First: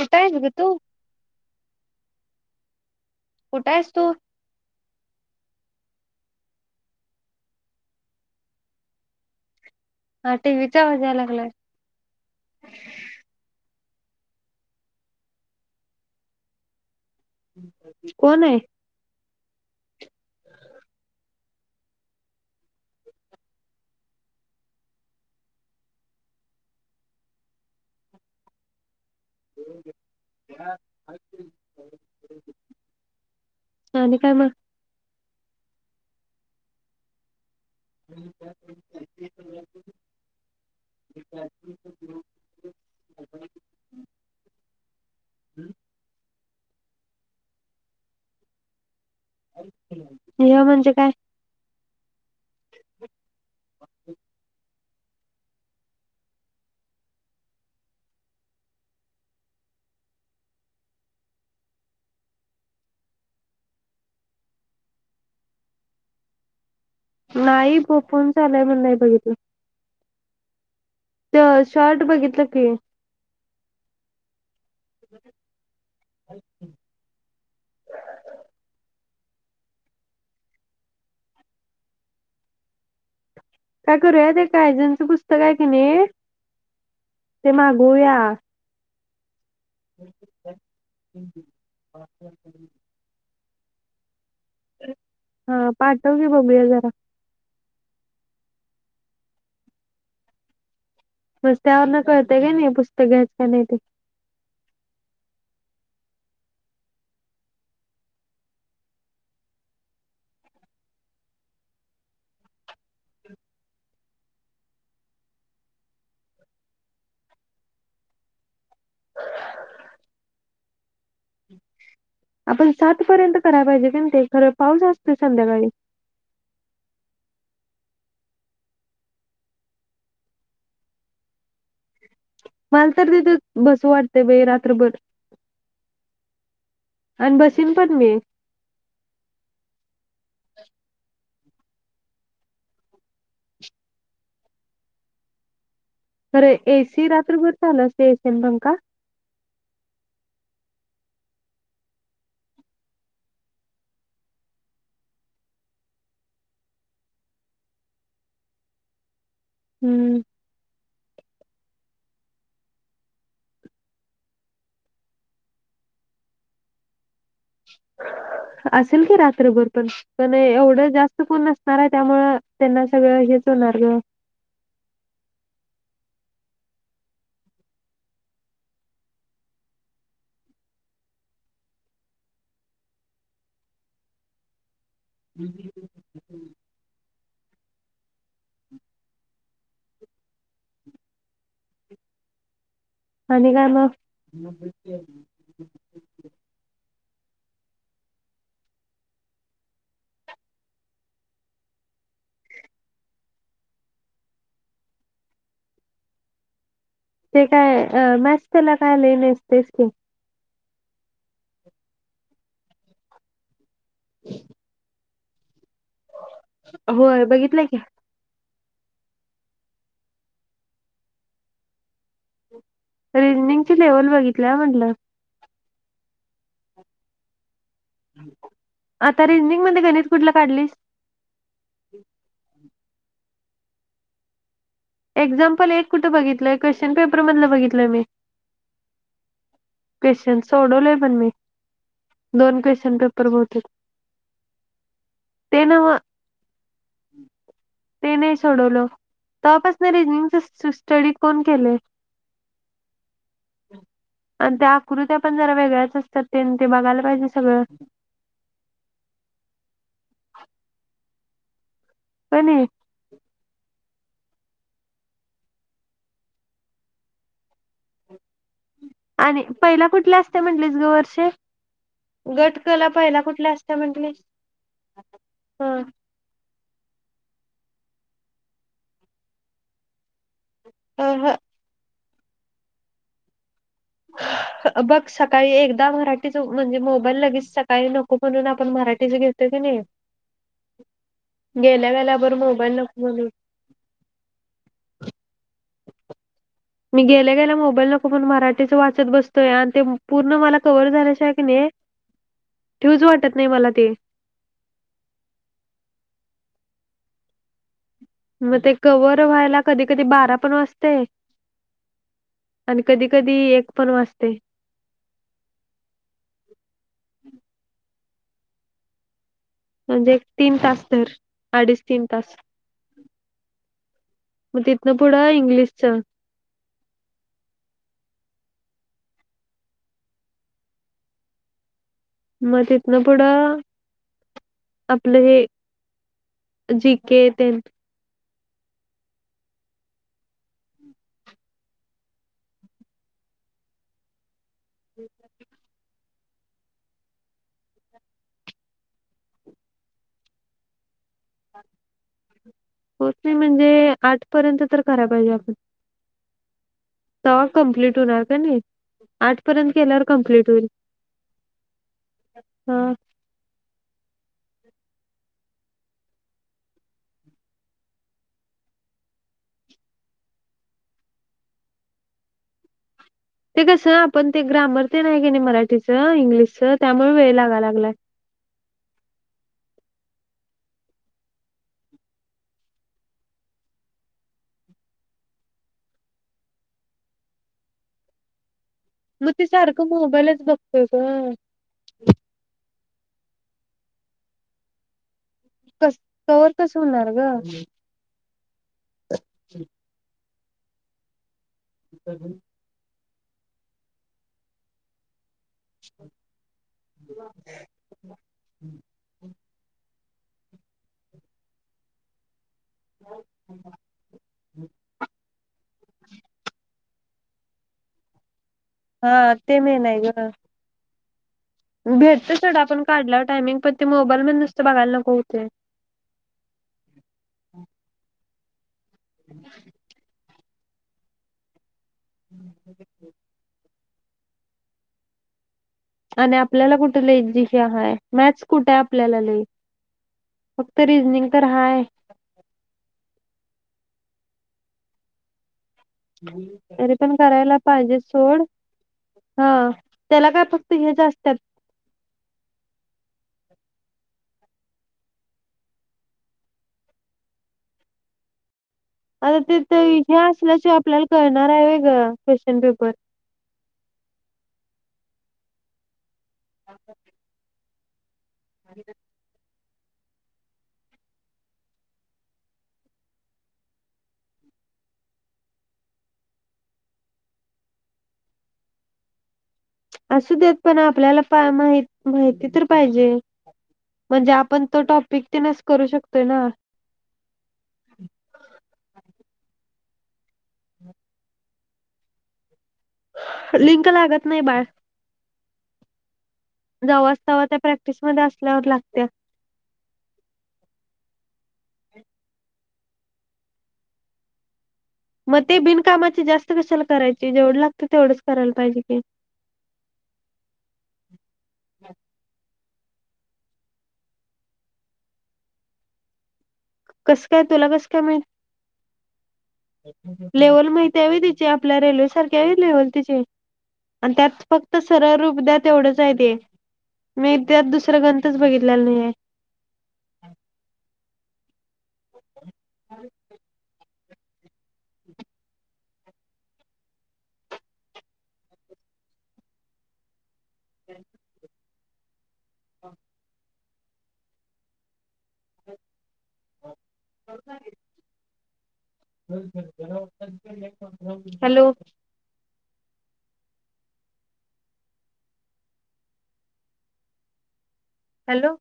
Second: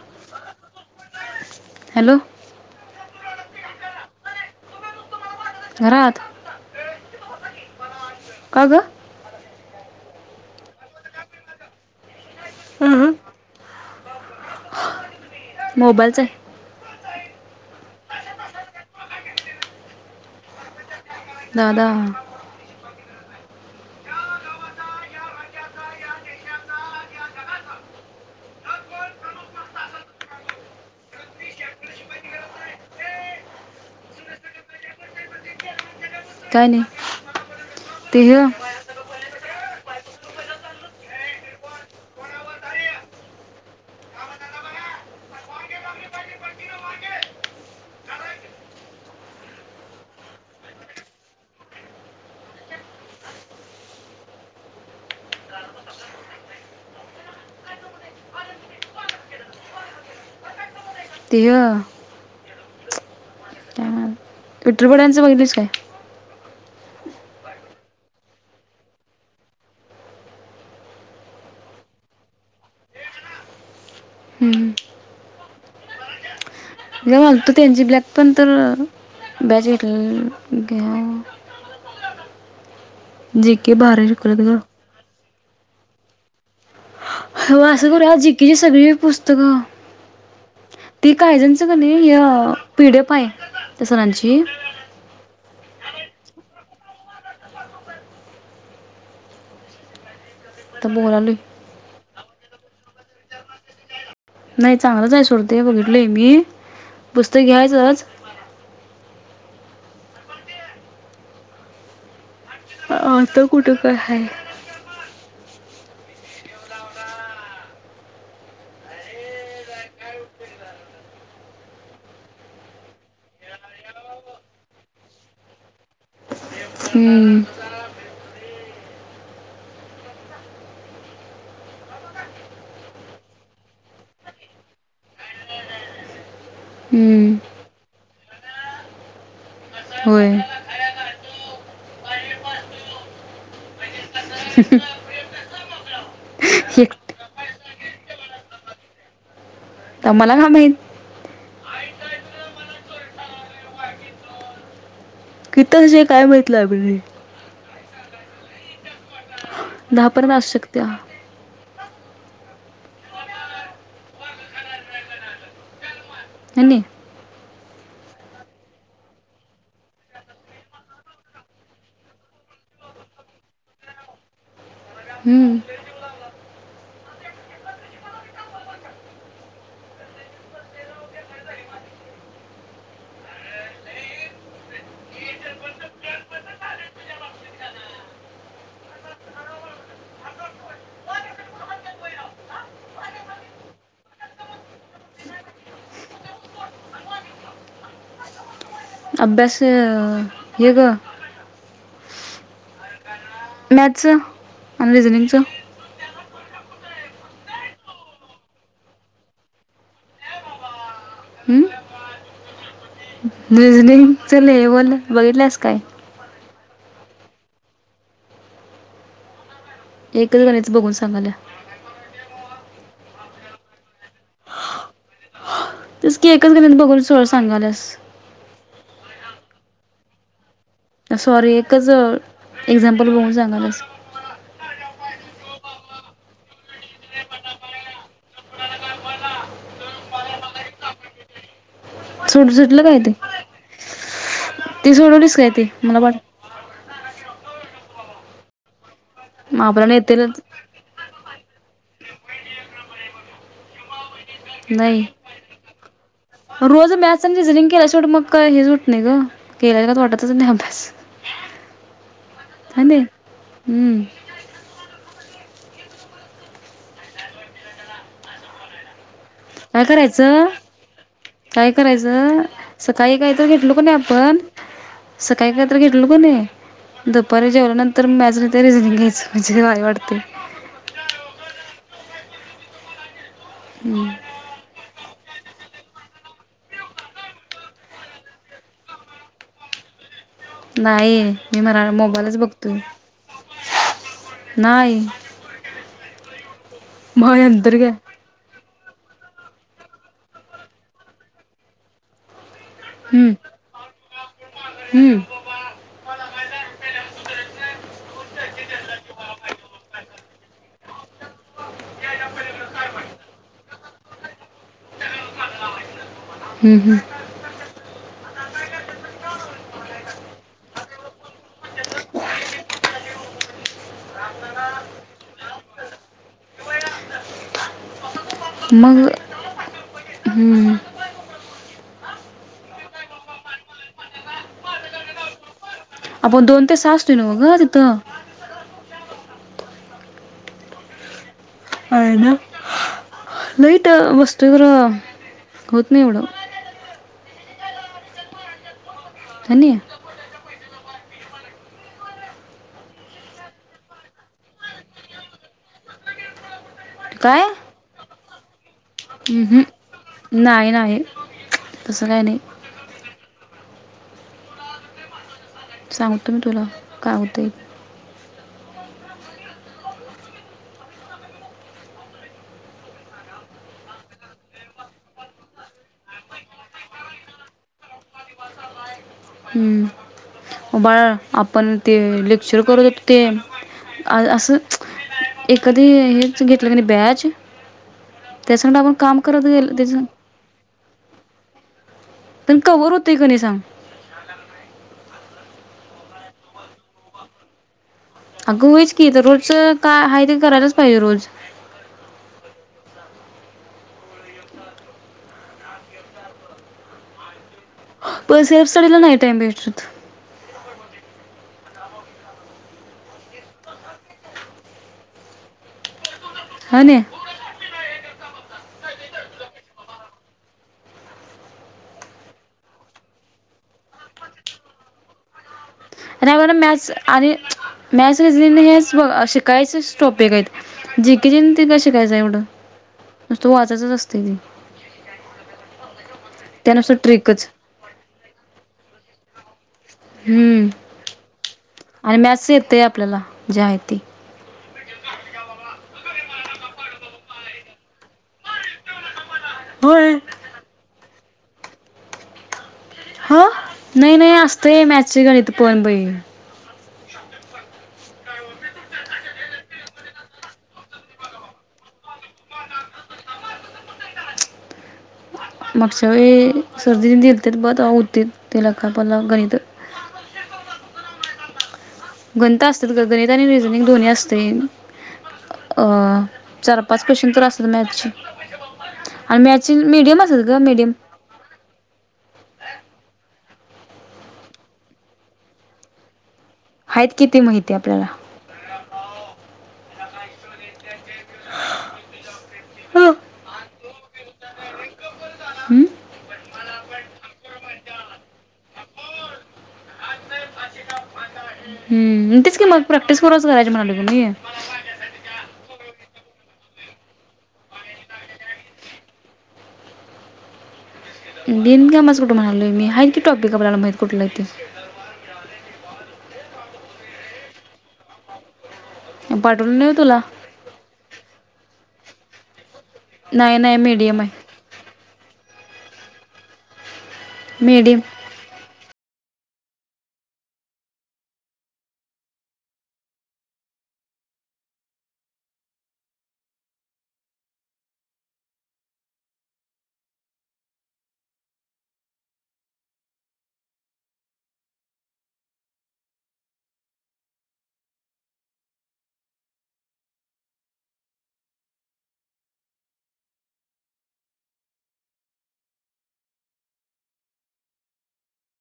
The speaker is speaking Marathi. कठय ग तू हॅलो कुठं आहेस तू घात आगा ह टी वचावाजलक हम हम मोबाईलचे कोण आहे दादा आणि काय मग [unintelligible] [unintelligible] [unintelligible] [unintelligible] म्हणजे काय? [unintelligible] ते य [unintelligible] बघितलंस काय? नाई घोकून झालंय पण नाई बघितलं. त्यो शर्ट बघितलं की. हम्म. [unintelligible] [unintelligible] त्यांची ब्लॅक पण तर अ बॅच घेतल घ्या जी के भारी करूया खरंच ते ग. कायजनचं त पुस्तक काय की नी हो आसं करूया जी के ची सगळी पुस्त त ग ती काय जणच कणी य पि डी एफ हाय. त्या सरांची हा पाठव की मम्मीला जरा. आता बोलालोय रस्त्यांवर न कळ ते का नाई पुस्तकं घ्याच का नाही ते. नाई चांगलंच आहे सर ते बघितलंय मी पुस्तक घ्यायचच आता कुठ काय हाय. आपण सात पर्यंत कराया पाहिजे, पण ते खरं पाऊस असतोय संध्याकाळी. हम्म, मला तर तिथे बसू वाटतय बाई रात्रभर हम्म, आण बशीन पण मी. होय. [inaudible] [unintelligible] खरंय ए सी एकट- रात्रभर चालू असतय ए सी अन पंखा? ता मला का म्हाईत? [unintelligible] काय माहित लायब्ररी दहा हम्म, पर्यंत आसत्यात त्या है नी असेल की रात्रभर पण, पण एवढं जास्त कोण नसणाय त्यामुळं त्यांना सगळं हेच होणार गं. हम्म, [unintelligible] आणि काय मगं? [unintelligible] अभ्यास अ हे ग मॅथचं अन रिजनिगचं ते काय अ म्यॅथ्स तेला काय लै [unintelligible] [inaudible] रिजनिंगच लेवल बघितलंस काय? होय बघितलंय की. एकच मिनिट, बघून सांगायल्या. रिजनिंगची लेवल बघितल्या म्हणलं. तेचकी एकच गणित बघून सगळं सांगायल्यास. आता रिजनिंगमध्ये गणित कुठलं काढलीस? सॉरी एकच एक्झाम्पल बघून सांगायल्यास. एक्झाम्पल एक कुठं बघितलंय, क्वेश्चन पेपरमधलं बघितलंय मी. क्वेश्चन सोडवलंय पण मी. सुट दोन सुटलं क्वेश्चन काय ते? पेपर बहुतेक. ते सोडवलीस काय ते, मला पाट ते नाय सोडवलो. तवापासनं आपल्याला रिजनिंगचं येतीलच स्ट स्टडी कोण केलंय? आणि त्या नाही. आकृत्या पण जरा वेगळ्याच असतात ते ते रोज बघायला मॅथ्स पाहिजे आणि सगळं रिजनिंग केल्या शेवट मग काय हेच होतं नाय गं, केल्यागत वाटतच नाय अभ्यास. का नाही हा नाय? हम्म. आणि काय पहिला कुठल्या असते करायचं, म्हटलीस ग वर्षे काय करायचं. गटकला सकाळी पहिला काहीतरी कुठल्या घेतलो असते का नाय म्हटली आपण, सकाळी काहीतरी घेतलो का नाय दुपारी जेवल्यानंतर [unintelligible] चं रिझनिंग घ्यायचं म्हणजे भारी वाटतंय. अंह. हम्म. बघ सकाळी एकदा मराठीचं म्हणजे मोबाईल लगेच सकाळी नको, म्हणून आपण मराठीचं घेतोय की नाही? नाही, मी मरा गेल्या गेल्याबर मोबाईलच मोबाईल बघतोय. नको म्हणून नाही. मी गेल्या मग गेल्या नंतर मोबाईल काय नको, म्हणून मरा ठीचं वाचत बसतोय आणि पूर्ण मला कव्हर झाल्याशिवाय की नाही ठीऊच हम्म वाटत नाही, मला ते. हम्म मग ते कव्हर व्हायला, कधी कधी बारा पण वाजतंय आणि कधी कधी एक पण वाजतंय. हम्म हम्म. म्हणजे एक तीन तास तर, अडीच तीन तास. मग तिथनं पुढं इंग्लिशचं. मग हम्म. मग तिथन पुढं आपलं हे आपण दोन ते सहा जी असतोय, के नव्हं गं तेन तिथं? आहे ना? नाही इथं वस् तर होत निवडू. हा नाय? पोहोचतंय म्हणजे, आठपर्यंत तर करायला पाहिजे आपण. काय तवा कम्प्लीट हुणार. नाही आठ हम्म पर्यंत केल्यावर हम् कम्प्लीट होईल नाही नाही तसं काही नाही हा सांगतो मी तुला काय होतंय ते कसं आपण ते ग्रामर ते नाही क नाही मराठीचं इंग्लिशच त्यामुळे वेळ लागा लागलाय आहे बाळा आपण ते लेक्चर करू ते असं एखादी हेच घेतलं क नाही बॅच त्याच मग ते सारखं मोबाईलच बघतो का कते कणी सग कस तवर कस होणार ग अ गोच कि तर रोजच काय ह करालाच पाहिजे रोज ह प सेफ स्टडीला नाही टाईम भेटात होन हा आते म नाय ग भेटत सढ आपण काढला टायमिंग पण ते मोबाईल मध्ये नुसतं बघायला नको होते नाही मॅच आणि मॅच ब असे कायच स्टोपेक आहेत जी क जि त व वा तन आणि आपल्याला कुठेला एक दिशी हय मॅ कुठे आपल्याला लई हम्म फक्त रिजनिंग तर हाय आणि मॅस येतय आपल्याला ज्या आहेती क काला तरी पण करायला पाहिजे सोड हा होय त्याला काय फक्त हे जास्त सत् हो नाही नाही असतय मॅचच्या घडी तर पोण पईल आता ते तर हे असल्याचे आपल्याला कळणार आहे का क्वेश्चन पेपर मक्साद त्या सर्दी दिल ते बर तरऊथ ते लग पणला गणित गणता असतात ग गणित आणि रिझनिंग दोन्ही असते चार पाच क्वेश्चन तर असतात मॅथचे असू देत पण आपल्याला काय माहित माहिती तर पाहिजे. म्हणजे आपण आहेत किती माहिती आपल्याला [inaudible] लिंक लागत नाही बाळ हम्म जवाच्या तवा त्या प्रॅक्टिसमध्येध्ये असल्यावर लागत्या. हम्म तेच की मग प्रॅक्टिस करूच करायची म्हणाली ग ते मग ते बिनकामाची जास्त कशाला करायचे जेवढं लागत तेवढंच करायला पाहिजे की बिन कामाचं कुठं म्हणालोय मी आहे की टॉपीक आपल्याला माहित कुठलंय ते. कसं काय तुला कसं काय माहित? ते. पाठवलं नाही होय तुला? लेवल माहित हाय व्हय त्याची आपल्या रेल्वे सारखी हाय व्हय लेवल नाही नाही अन मीडियम त्यात आहे फक्त सरळ रूप त्यात तेवढंच आहे ते. मी त्यात दुसरा मीडियम ग्रंथच बघितलेला नाहीये. ह ह हम ह हो [unintelligible] हॅलो हॅलो